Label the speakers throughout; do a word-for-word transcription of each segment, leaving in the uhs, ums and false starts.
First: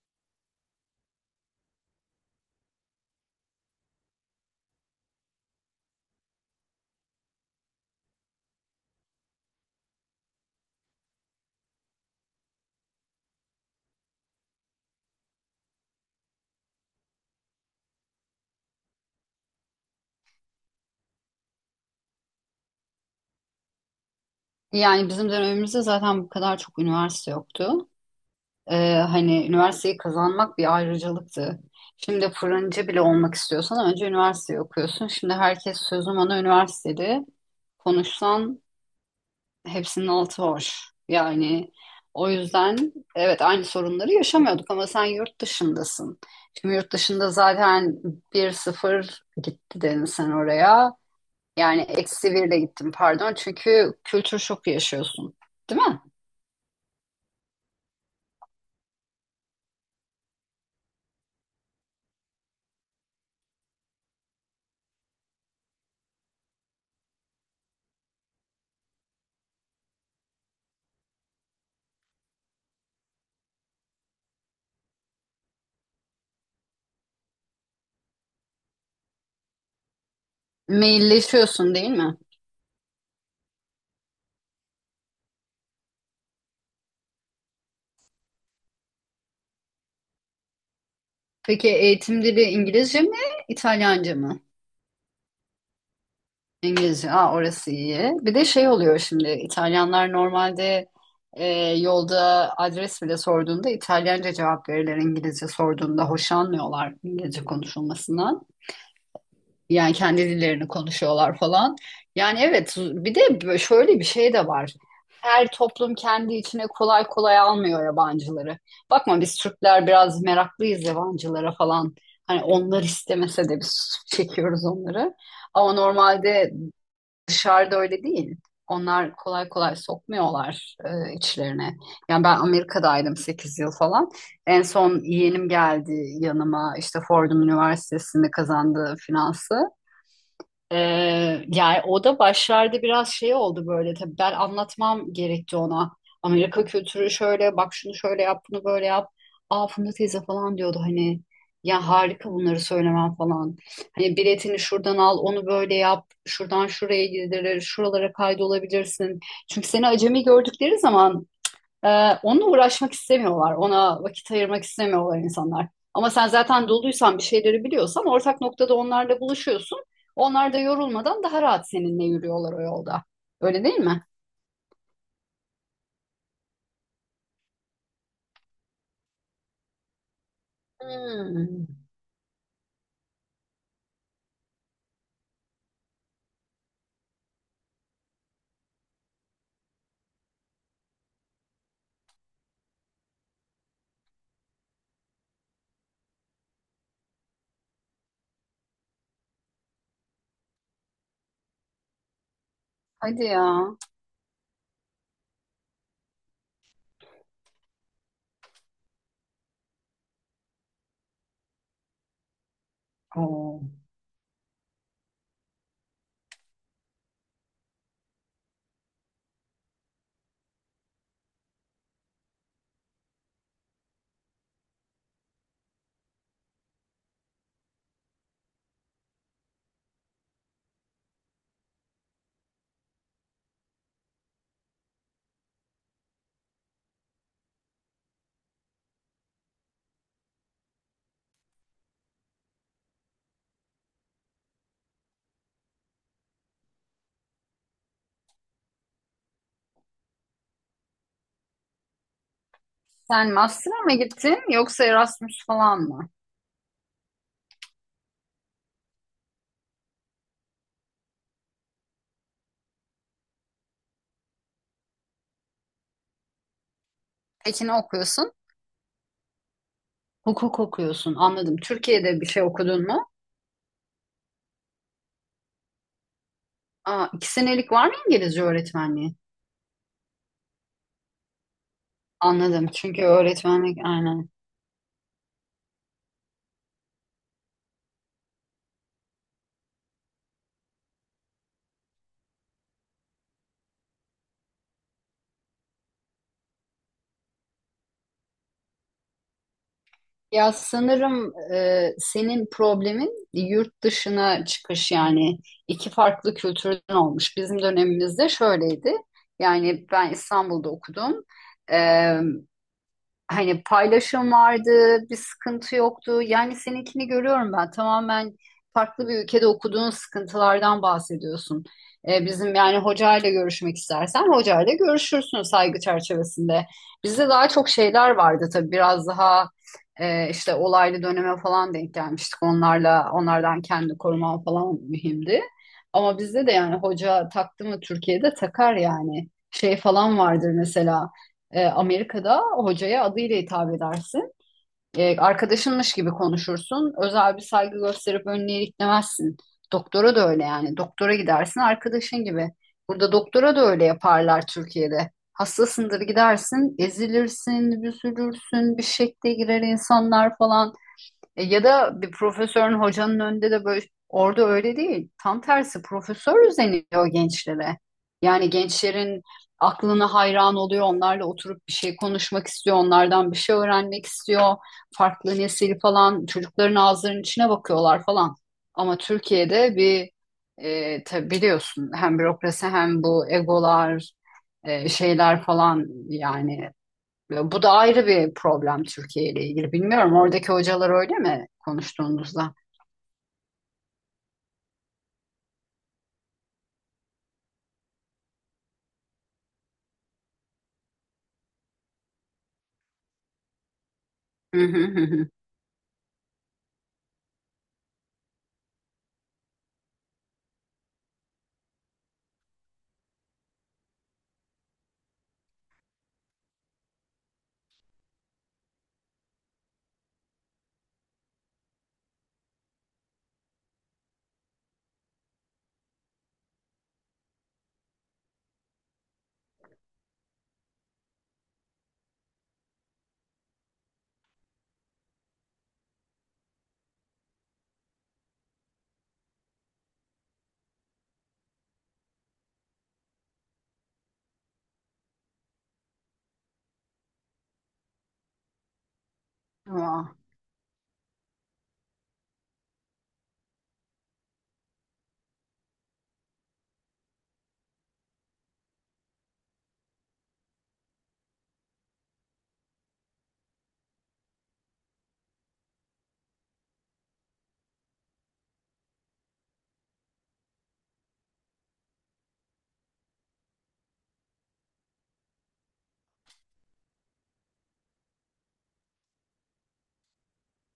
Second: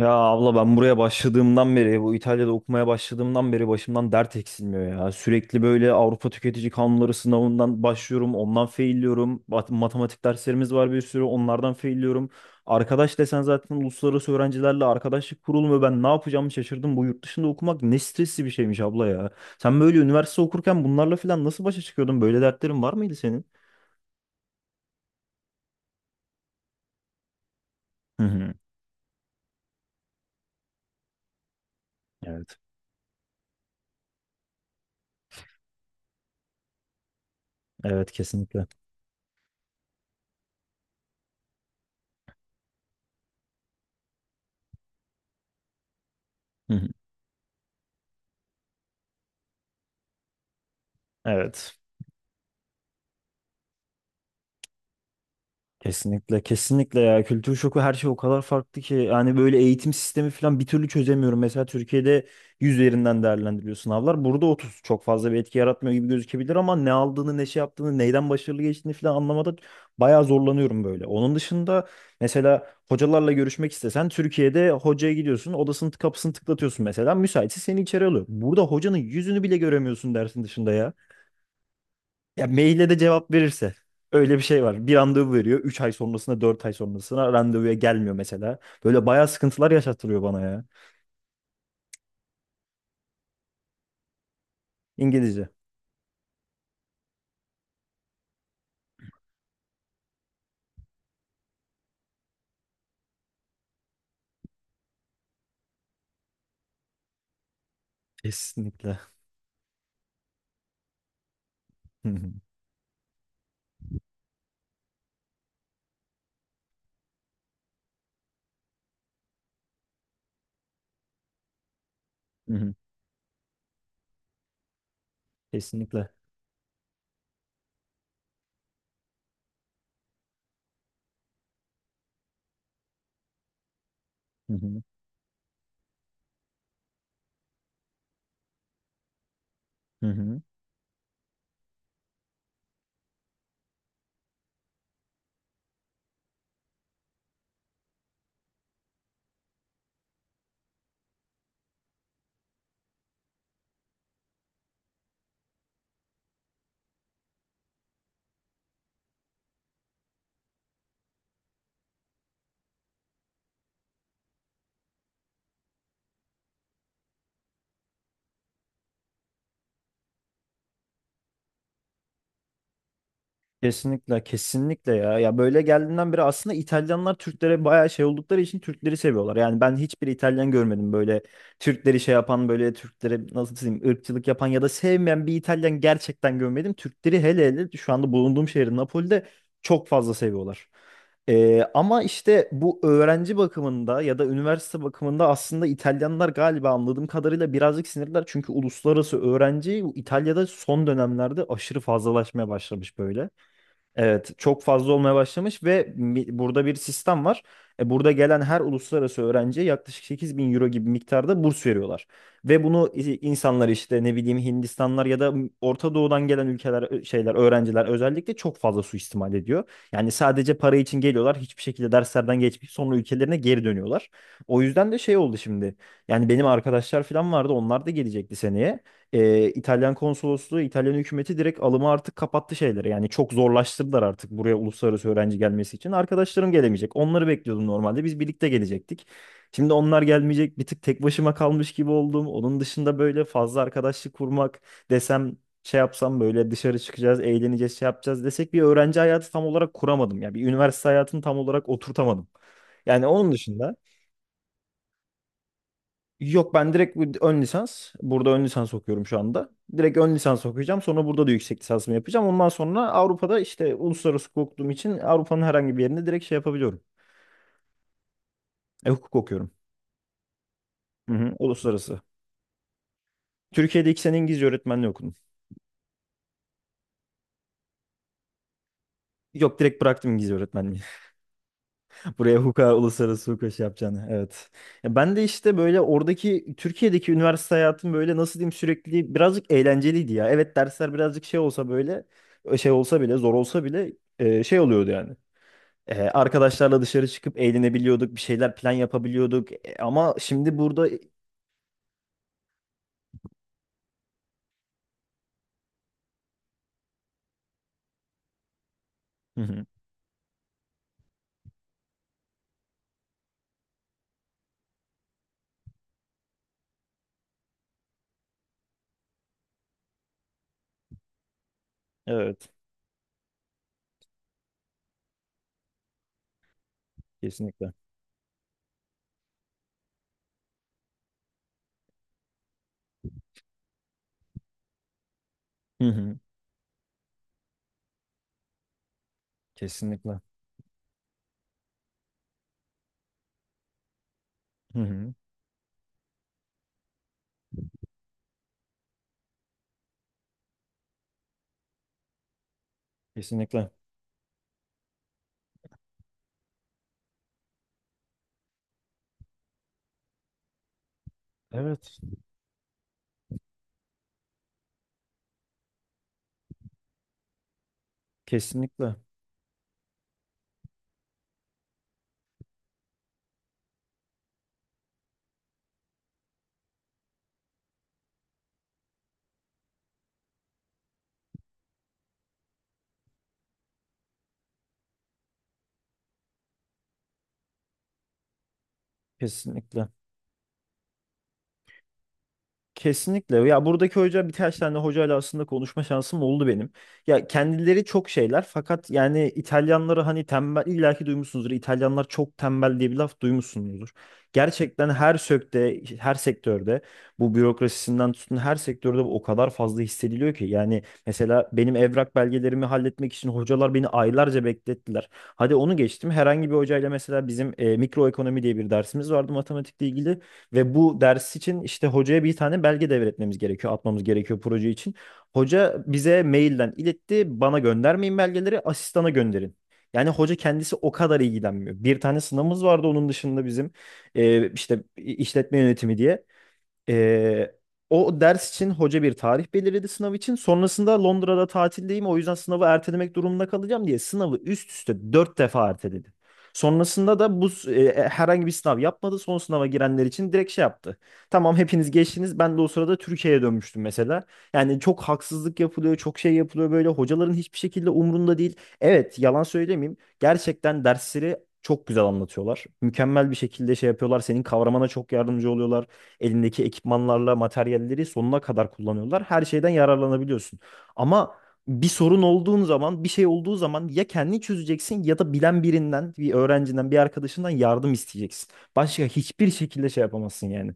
Speaker 1: Ya abla ben buraya başladığımdan beri, bu İtalya'da okumaya başladığımdan beri başımdan dert eksilmiyor ya. Sürekli böyle Avrupa Tüketici Kanunları sınavından başlıyorum, ondan failliyorum. Bat- Matematik derslerimiz var bir sürü, onlardan failliyorum. Arkadaş desen zaten uluslararası öğrencilerle arkadaşlık kurulmuyor. Ben ne yapacağımı şaşırdım. Bu yurt dışında okumak ne stresli bir şeymiş abla ya. Sen böyle üniversite okurken bunlarla falan nasıl başa çıkıyordun? Böyle dertlerin var mıydı senin?
Speaker 2: Yani bizim dönemimizde zaten bu kadar çok üniversite yoktu.
Speaker 1: Hı hı.
Speaker 2: Ee, hani üniversiteyi kazanmak bir ayrıcalıktı. Şimdi
Speaker 1: Evet.
Speaker 2: fırıncı bile olmak istiyorsan önce üniversiteyi okuyorsun. Şimdi herkes sözüm ona üniversitede
Speaker 1: Evet,
Speaker 2: konuşsan
Speaker 1: kesinlikle.
Speaker 2: hepsinin altı boş. Yani o yüzden evet, aynı sorunları yaşamıyorduk ama sen yurt dışındasın.
Speaker 1: Hı
Speaker 2: Şimdi
Speaker 1: hı.
Speaker 2: yurt dışında zaten bir sıfır gitti dedin sen oraya.
Speaker 1: Evet.
Speaker 2: Yani eksi bir de gittin pardon, çünkü kültür şoku yaşıyorsun. Değil mi?
Speaker 1: Kesinlikle, kesinlikle ya, kültür şoku her şey o kadar farklı ki, yani böyle eğitim sistemi falan bir türlü çözemiyorum. Mesela Türkiye'de yüz üzerinden değerlendiriliyor sınavlar. Burada otuz çok fazla bir etki yaratmıyor gibi gözükebilir ama ne aldığını, ne şey yaptığını, neyden başarılı geçtiğini falan anlamada bayağı zorlanıyorum böyle. Onun dışında mesela hocalarla görüşmek istesen Türkiye'de hocaya gidiyorsun, odasının kapısını tıklatıyorsun, mesela müsaitse seni içeri alıyor. Burada hocanın yüzünü bile göremiyorsun dersin dışında ya.
Speaker 2: Mailleşiyorsun, değil mi?
Speaker 1: Ya maile de cevap verirse. Öyle bir şey var. Bir randevu veriyor. Üç ay sonrasında, dört ay sonrasına randevuya gelmiyor mesela. Böyle bayağı sıkıntılar yaşatılıyor bana ya.
Speaker 2: Peki eğitim dili İngilizce mi, İtalyanca mı?
Speaker 1: İngilizce.
Speaker 2: İngilizce. Aa, orası iyi. Bir de şey oluyor şimdi. İtalyanlar normalde e, yolda adres bile sorduğunda İtalyanca cevap verirler, İngilizce sorduğunda hoşlanmıyorlar İngilizce konuşulmasından.
Speaker 1: Kesinlikle.
Speaker 2: Yani kendi dillerini konuşuyorlar falan.
Speaker 1: Hı hı.
Speaker 2: Yani evet, bir de şöyle bir şey de var. Her toplum kendi içine kolay kolay almıyor yabancıları. Bakma, biz Türkler biraz meraklıyız yabancılara falan. Hani
Speaker 1: Hı hı.
Speaker 2: onlar istemese de biz çekiyoruz onları. Ama
Speaker 1: Kesinlikle.
Speaker 2: normalde dışarıda öyle değil. Onlar kolay kolay sokmuyorlar e, içlerine. Yani ben Amerika'daydım sekiz yıl falan.
Speaker 1: Hı
Speaker 2: En
Speaker 1: hı.
Speaker 2: son yeğenim geldi yanıma, işte Fordham Üniversitesi'nde kazandığı finansı.
Speaker 1: Hı hı.
Speaker 2: Ee, yani o da başlarda biraz şey oldu böyle. Tabii ben anlatmam gerekti ona. Amerika kültürü şöyle: bak, şunu şöyle yap, bunu böyle yap. Aa, Funda teyze falan diyordu hani, ya harika bunları söylemem falan. Hani biletini şuradan al, onu böyle yap, şuradan şuraya gidilir, şuralara kaydolabilirsin. Çünkü seni acemi gördükleri zaman ee, onunla uğraşmak istemiyorlar. Ona vakit ayırmak istemiyorlar insanlar. Ama sen zaten doluysan, bir şeyleri biliyorsan ortak noktada onlarla buluşuyorsun. Onlar da yorulmadan daha rahat seninle yürüyorlar o yolda. Öyle değil mi?
Speaker 1: Kesinlikle, kesinlikle ya. Ya böyle geldiğinden beri aslında İtalyanlar Türklere bayağı şey oldukları için Türkleri seviyorlar. Yani ben hiçbir İtalyan görmedim böyle
Speaker 2: Hmm.
Speaker 1: Türkleri şey yapan, böyle Türklere nasıl diyeyim ırkçılık yapan ya da sevmeyen bir İtalyan gerçekten görmedim. Türkleri hele hele şu anda bulunduğum şehir Napoli'de çok fazla seviyorlar. Ee, ama işte bu öğrenci bakımında ya da üniversite bakımında aslında İtalyanlar galiba anladığım kadarıyla birazcık sinirler. Çünkü uluslararası öğrenci İtalya'da son dönemlerde aşırı fazlalaşmaya başlamış
Speaker 2: Hadi
Speaker 1: böyle.
Speaker 2: ya.
Speaker 1: Evet, çok fazla olmaya başlamış ve mi- burada bir sistem var. E, burada gelen her uluslararası öğrenciye yaklaşık sekiz bin euro gibi miktarda burs veriyorlar. Ve bunu i-
Speaker 2: Oo.
Speaker 1: insanlar işte ne bileyim Hindistanlar ya da Orta Doğu'dan gelen ülkeler ö- şeyler öğrenciler özellikle çok fazla suistimal ediyor. Yani sadece para için geliyorlar, hiçbir şekilde derslerden geçmeyip sonra ülkelerine geri dönüyorlar. O yüzden de şey oldu şimdi. Yani benim arkadaşlar falan vardı, onlar da gelecekti seneye. e, İtalyan konsolosluğu, İtalyan hükümeti direkt alımı artık kapattı şeyleri. Yani çok zorlaştırdılar artık buraya uluslararası öğrenci gelmesi için. Arkadaşlarım gelemeyecek. Onları bekliyordum normalde. Biz birlikte gelecektik. Şimdi onlar gelmeyecek. Bir tık tek başıma kalmış gibi oldum. Onun dışında böyle fazla arkadaşlık kurmak desem, şey yapsam, böyle dışarı çıkacağız, eğleneceğiz, şey yapacağız desek, bir öğrenci hayatı tam olarak kuramadım ya. Bir üniversite hayatını tam olarak oturtamadım. Yani
Speaker 2: Sen
Speaker 1: onun
Speaker 2: master'a
Speaker 1: dışında.
Speaker 2: mı gittin yoksa Erasmus falan mı?
Speaker 1: Yok, ben direkt bir ön lisans. Burada ön lisans okuyorum şu anda. Direkt ön lisans okuyacağım. Sonra burada da yüksek lisansımı yapacağım. Ondan sonra Avrupa'da işte uluslararası hukuk okuduğum için Avrupa'nın herhangi bir yerinde direkt şey yapabiliyorum.
Speaker 2: Peki ne okuyorsun?
Speaker 1: E, hukuk okuyorum.
Speaker 2: Hukuk
Speaker 1: Hı
Speaker 2: okuyorsun.
Speaker 1: hı,
Speaker 2: Anladım.
Speaker 1: uluslararası.
Speaker 2: Türkiye'de bir şey okudun mu?
Speaker 1: Türkiye'de iki sene İngilizce öğretmenliği okudum.
Speaker 2: Aa, iki senelik var mı İngilizce öğretmenliği?
Speaker 1: Yok, direkt bıraktım İngilizce öğretmenliği. Buraya
Speaker 2: Anladım.
Speaker 1: hukuka,
Speaker 2: Çünkü
Speaker 1: uluslararası hukuka şey
Speaker 2: öğretmenlik
Speaker 1: yapacağını.
Speaker 2: aynen.
Speaker 1: Evet. Ya ben de işte böyle oradaki Türkiye'deki üniversite hayatım böyle, nasıl diyeyim, sürekli birazcık eğlenceliydi ya. Evet, dersler birazcık şey olsa böyle, e, şey olsa bile, zor olsa bile, e, şey oluyordu yani. Ee, arkadaşlarla dışarı çıkıp eğlenebiliyorduk, bir şeyler plan yapabiliyorduk. E, ama
Speaker 2: Ya
Speaker 1: şimdi burada... e,
Speaker 2: sanırım e, senin problemin yurt dışına çıkış. Yani iki farklı kültürden olmuş. Bizim dönemimizde şöyleydi.
Speaker 1: Hı hı.
Speaker 2: Yani ben İstanbul'da okudum, hani paylaşım vardı, bir sıkıntı yoktu. Yani seninkini görüyorum ben. Tamamen farklı bir ülkede okuduğun sıkıntılardan bahsediyorsun. Ee,
Speaker 1: Evet,
Speaker 2: bizim yani hocayla görüşmek istersen hocayla görüşürsün saygı çerçevesinde. Bizde daha çok
Speaker 1: kesinlikle.
Speaker 2: şeyler vardı tabii, biraz daha e, işte olaylı döneme falan denk gelmiştik. Onlarla, onlardan kendi koruman falan mühimdi.
Speaker 1: Hı hı.
Speaker 2: Ama bizde de yani hoca taktı mı Türkiye'de takar yani. Şey falan
Speaker 1: Kesinlikle.
Speaker 2: vardır mesela. E, Amerika'da hocaya adıyla hitap edersin.
Speaker 1: Hı hı.
Speaker 2: E, arkadaşınmış gibi konuşursun. Özel bir saygı gösterip önüne iliklemezsin. Doktora da öyle yani. Doktora gidersin arkadaşın gibi. Burada doktora da
Speaker 1: Kesinlikle.
Speaker 2: öyle yaparlar Türkiye'de. Hastasındır, gidersin, ezilirsin, büzülürsün, bir şekle girer insanlar falan. E, Ya
Speaker 1: Evet,
Speaker 2: da bir profesörün, hocanın önünde de böyle, orada öyle değil. Tam tersi, profesör özeniyor gençlere. Yani
Speaker 1: kesinlikle.
Speaker 2: gençlerin aklına hayran oluyor. Onlarla oturup bir şey konuşmak istiyor. Onlardan bir şey öğrenmek istiyor. Farklı nesil falan, çocukların ağzlarının içine bakıyorlar falan. Ama Türkiye'de bir e, tabii biliyorsun, hem bürokrasi hem bu egolar e, şeyler falan yani, bu da ayrı bir problem Türkiye ile ilgili.
Speaker 1: Kesinlikle.
Speaker 2: Bilmiyorum, oradaki hocalar öyle mi konuştuğunuzda?
Speaker 1: Kesinlikle. Ya buradaki hoca, birkaç tane hocayla aslında konuşma şansım oldu benim. Ya kendileri çok şeyler fakat yani İtalyanları, hani tembel, illaki duymuşsunuzdur. İtalyanlar çok tembel diye bir laf duymuşsunuzdur.
Speaker 2: Hı hı
Speaker 1: Gerçekten
Speaker 2: hı
Speaker 1: her
Speaker 2: hı.
Speaker 1: sökte, her sektörde bu bürokrasisinden tutun her sektörde bu o kadar fazla hissediliyor ki. Yani mesela benim evrak belgelerimi halletmek için hocalar beni aylarca beklettiler. Hadi onu geçtim. Herhangi bir hocayla mesela bizim e, mikroekonomi diye bir dersimiz vardı matematikle ilgili. Ve bu ders için işte hocaya bir tane belge devretmemiz gerekiyor, atmamız gerekiyor proje için. Hoca bize mailden iletti, bana göndermeyin belgeleri, asistana gönderin. Yani hoca kendisi o kadar ilgilenmiyor. Bir tane sınavımız vardı onun dışında bizim, e, işte işletme yönetimi diye. Ee, o ders için hoca bir tarih belirledi sınav için. Sonrasında Londra'da tatildeyim, o yüzden sınavı ertelemek durumunda kalacağım diye sınavı üst üste dört defa erteledi. Sonrasında da bu s- e, herhangi bir sınav yapmadı. Son sınava girenler
Speaker 2: Vah.
Speaker 1: için direkt şey yaptı. Tamam, hepiniz geçtiniz. Ben de o sırada Türkiye'ye dönmüştüm mesela. Yani çok haksızlık yapılıyor, çok şey yapılıyor böyle. Hocaların hiçbir şekilde umrunda değil. Evet, yalan söylemeyeyim. Gerçekten dersleri çok güzel anlatıyorlar. Mükemmel bir şekilde şey yapıyorlar. Senin kavramana çok yardımcı oluyorlar, elindeki ekipmanlarla materyalleri sonuna kadar kullanıyorlar. Her şeyden yararlanabiliyorsun. Ama bir sorun olduğun zaman, bir şey olduğu zaman ya kendini çözeceksin ya da bilen birinden, bir öğrencinden, bir arkadaşından yardım isteyeceksin. Başka hiçbir şekilde şey yapamazsın yani.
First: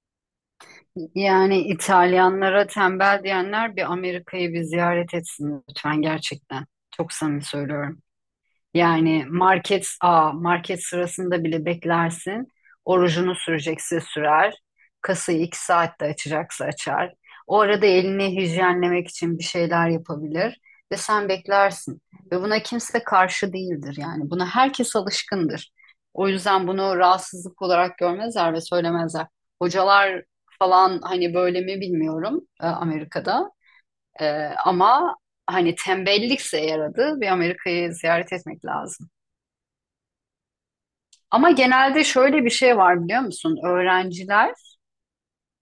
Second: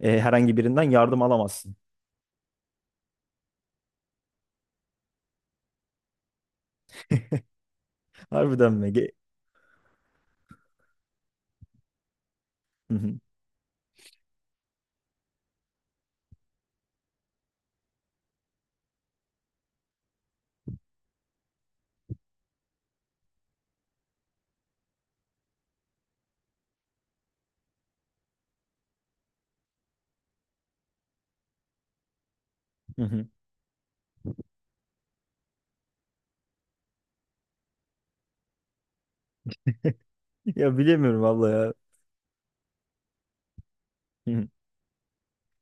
Speaker 1: Ee, herhangi birinden yardım
Speaker 2: Yani
Speaker 1: alamazsın.
Speaker 2: İtalyanlara tembel diyenler bir Amerika'yı bir ziyaret etsin lütfen, gerçekten. Çok samimi söylüyorum.
Speaker 1: Harbiden mi? Ge-.
Speaker 2: Yani market a market sırasında bile beklersin.
Speaker 1: Hı
Speaker 2: Orucunu,
Speaker 1: hı,
Speaker 2: rujunu sürecekse sürer. Kasayı iki saatte açacaksa açar. O arada elini hijyenlemek için bir şeyler yapabilir ve sen beklersin. Ve buna kimse karşı değildir yani. Buna herkes alışkındır. O yüzden bunu rahatsızlık olarak görmezler ve söylemezler. Hocalar falan hani böyle mi bilmiyorum e,
Speaker 1: hı hı.
Speaker 2: Amerika'da. E, ama hani tembellikse, yaradı, bir Amerika'yı ziyaret etmek lazım.
Speaker 1: Ya bilemiyorum valla
Speaker 2: Ama
Speaker 1: ya.
Speaker 2: genelde şöyle bir şey var, biliyor musun?
Speaker 1: Hı hı.
Speaker 2: Öğrenciler,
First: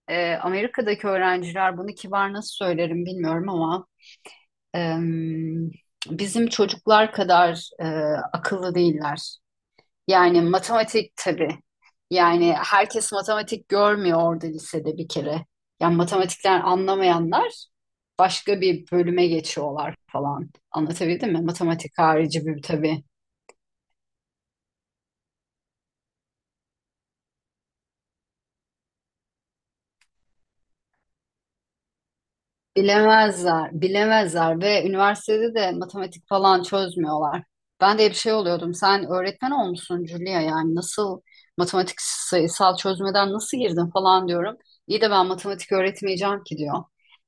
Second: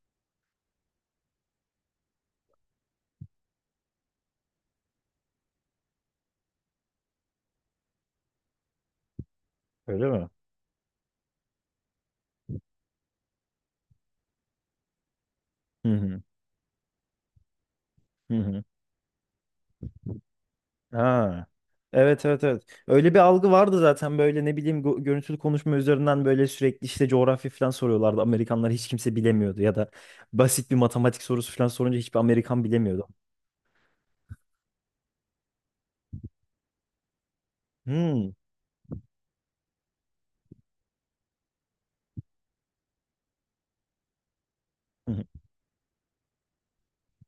Speaker 2: e, Amerika'daki öğrenciler, bunu kibar nasıl söylerim bilmiyorum ama em, bizim çocuklar kadar e, akıllı değiller.
Speaker 1: Öyle mi?
Speaker 2: Yani matematik tabii. Yani herkes matematik görmüyor orada lisede bir kere.
Speaker 1: Hı
Speaker 2: Yani
Speaker 1: hı,
Speaker 2: matematikten anlamayanlar
Speaker 1: hı
Speaker 2: başka
Speaker 1: hı.
Speaker 2: bir bölüme geçiyorlar falan. Anlatabildim mi?
Speaker 1: Ha.
Speaker 2: Matematik
Speaker 1: Evet, evet,
Speaker 2: harici bir
Speaker 1: evet.
Speaker 2: tabii.
Speaker 1: Öyle bir algı vardı zaten, böyle ne bileyim go- görüntülü konuşma üzerinden böyle sürekli işte coğrafya falan soruyorlardı. Amerikanlar, hiç kimse bilemiyordu ya da basit bir matematik sorusu falan sorunca hiçbir Amerikan bilemiyordu.
Speaker 2: Bilemezler, bilemezler, ve üniversitede de matematik falan çözmüyorlar. Ben de bir şey
Speaker 1: Hmm.
Speaker 2: oluyordum. Sen öğretmen olmuşsun Julia, yani nasıl matematik sayısal çözmeden nasıl girdin falan diyorum. İyi de
Speaker 1: Hı hı.
Speaker 2: ben matematik öğretmeyeceğim ki diyor.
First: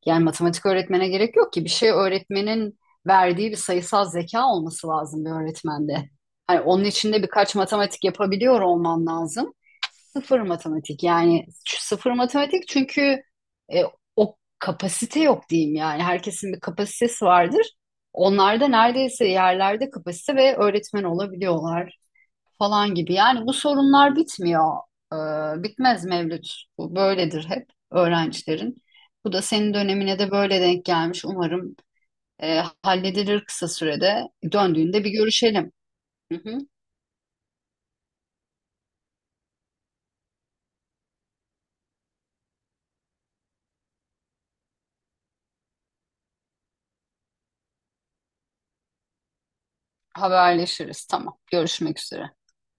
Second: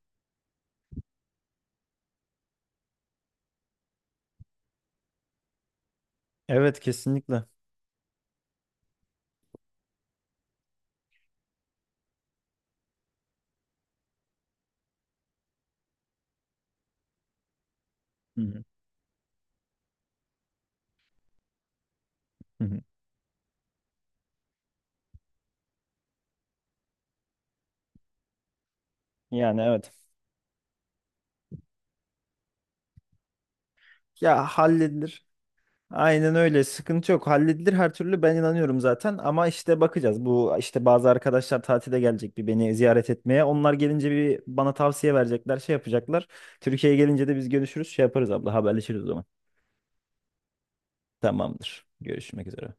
Speaker 2: Yani matematik öğretmene gerek yok ki, bir şey öğretmenin verdiği bir sayısal zeka olması lazım bir öğretmende. Hani
Speaker 1: Evet,
Speaker 2: onun içinde
Speaker 1: kesinlikle. Hı
Speaker 2: birkaç matematik yapabiliyor olman lazım. Sıfır matematik, yani sıfır matematik, çünkü e, kapasite yok diyeyim yani. Herkesin bir kapasitesi vardır. Onlar
Speaker 1: hı.
Speaker 2: da neredeyse yerlerde kapasite ve öğretmen olabiliyorlar
Speaker 1: Hı hı.
Speaker 2: falan gibi. Yani bu sorunlar bitmiyor. Ee, bitmez Mevlüt. Bu böyledir hep öğrencilerin. Bu da
Speaker 1: Yani
Speaker 2: senin
Speaker 1: evet.
Speaker 2: dönemine de böyle denk gelmiş. Umarım e, halledilir kısa sürede.
Speaker 1: Ya
Speaker 2: Döndüğünde bir
Speaker 1: halledilir.
Speaker 2: görüşelim.
Speaker 1: Aynen
Speaker 2: Hı hı.
Speaker 1: öyle. Sıkıntı yok. Halledilir her türlü, ben inanıyorum zaten. Ama işte bakacağız. Bu işte bazı arkadaşlar tatile gelecek bir, beni ziyaret etmeye. Onlar gelince bir bana tavsiye verecekler, şey yapacaklar. Türkiye'ye gelince de biz görüşürüz, şey yaparız abla, haberleşiriz o zaman.
Speaker 2: Haberleşiriz. Tamam.
Speaker 1: Tamamdır.
Speaker 2: Görüşmek üzere.
Speaker 1: Görüşmek üzere.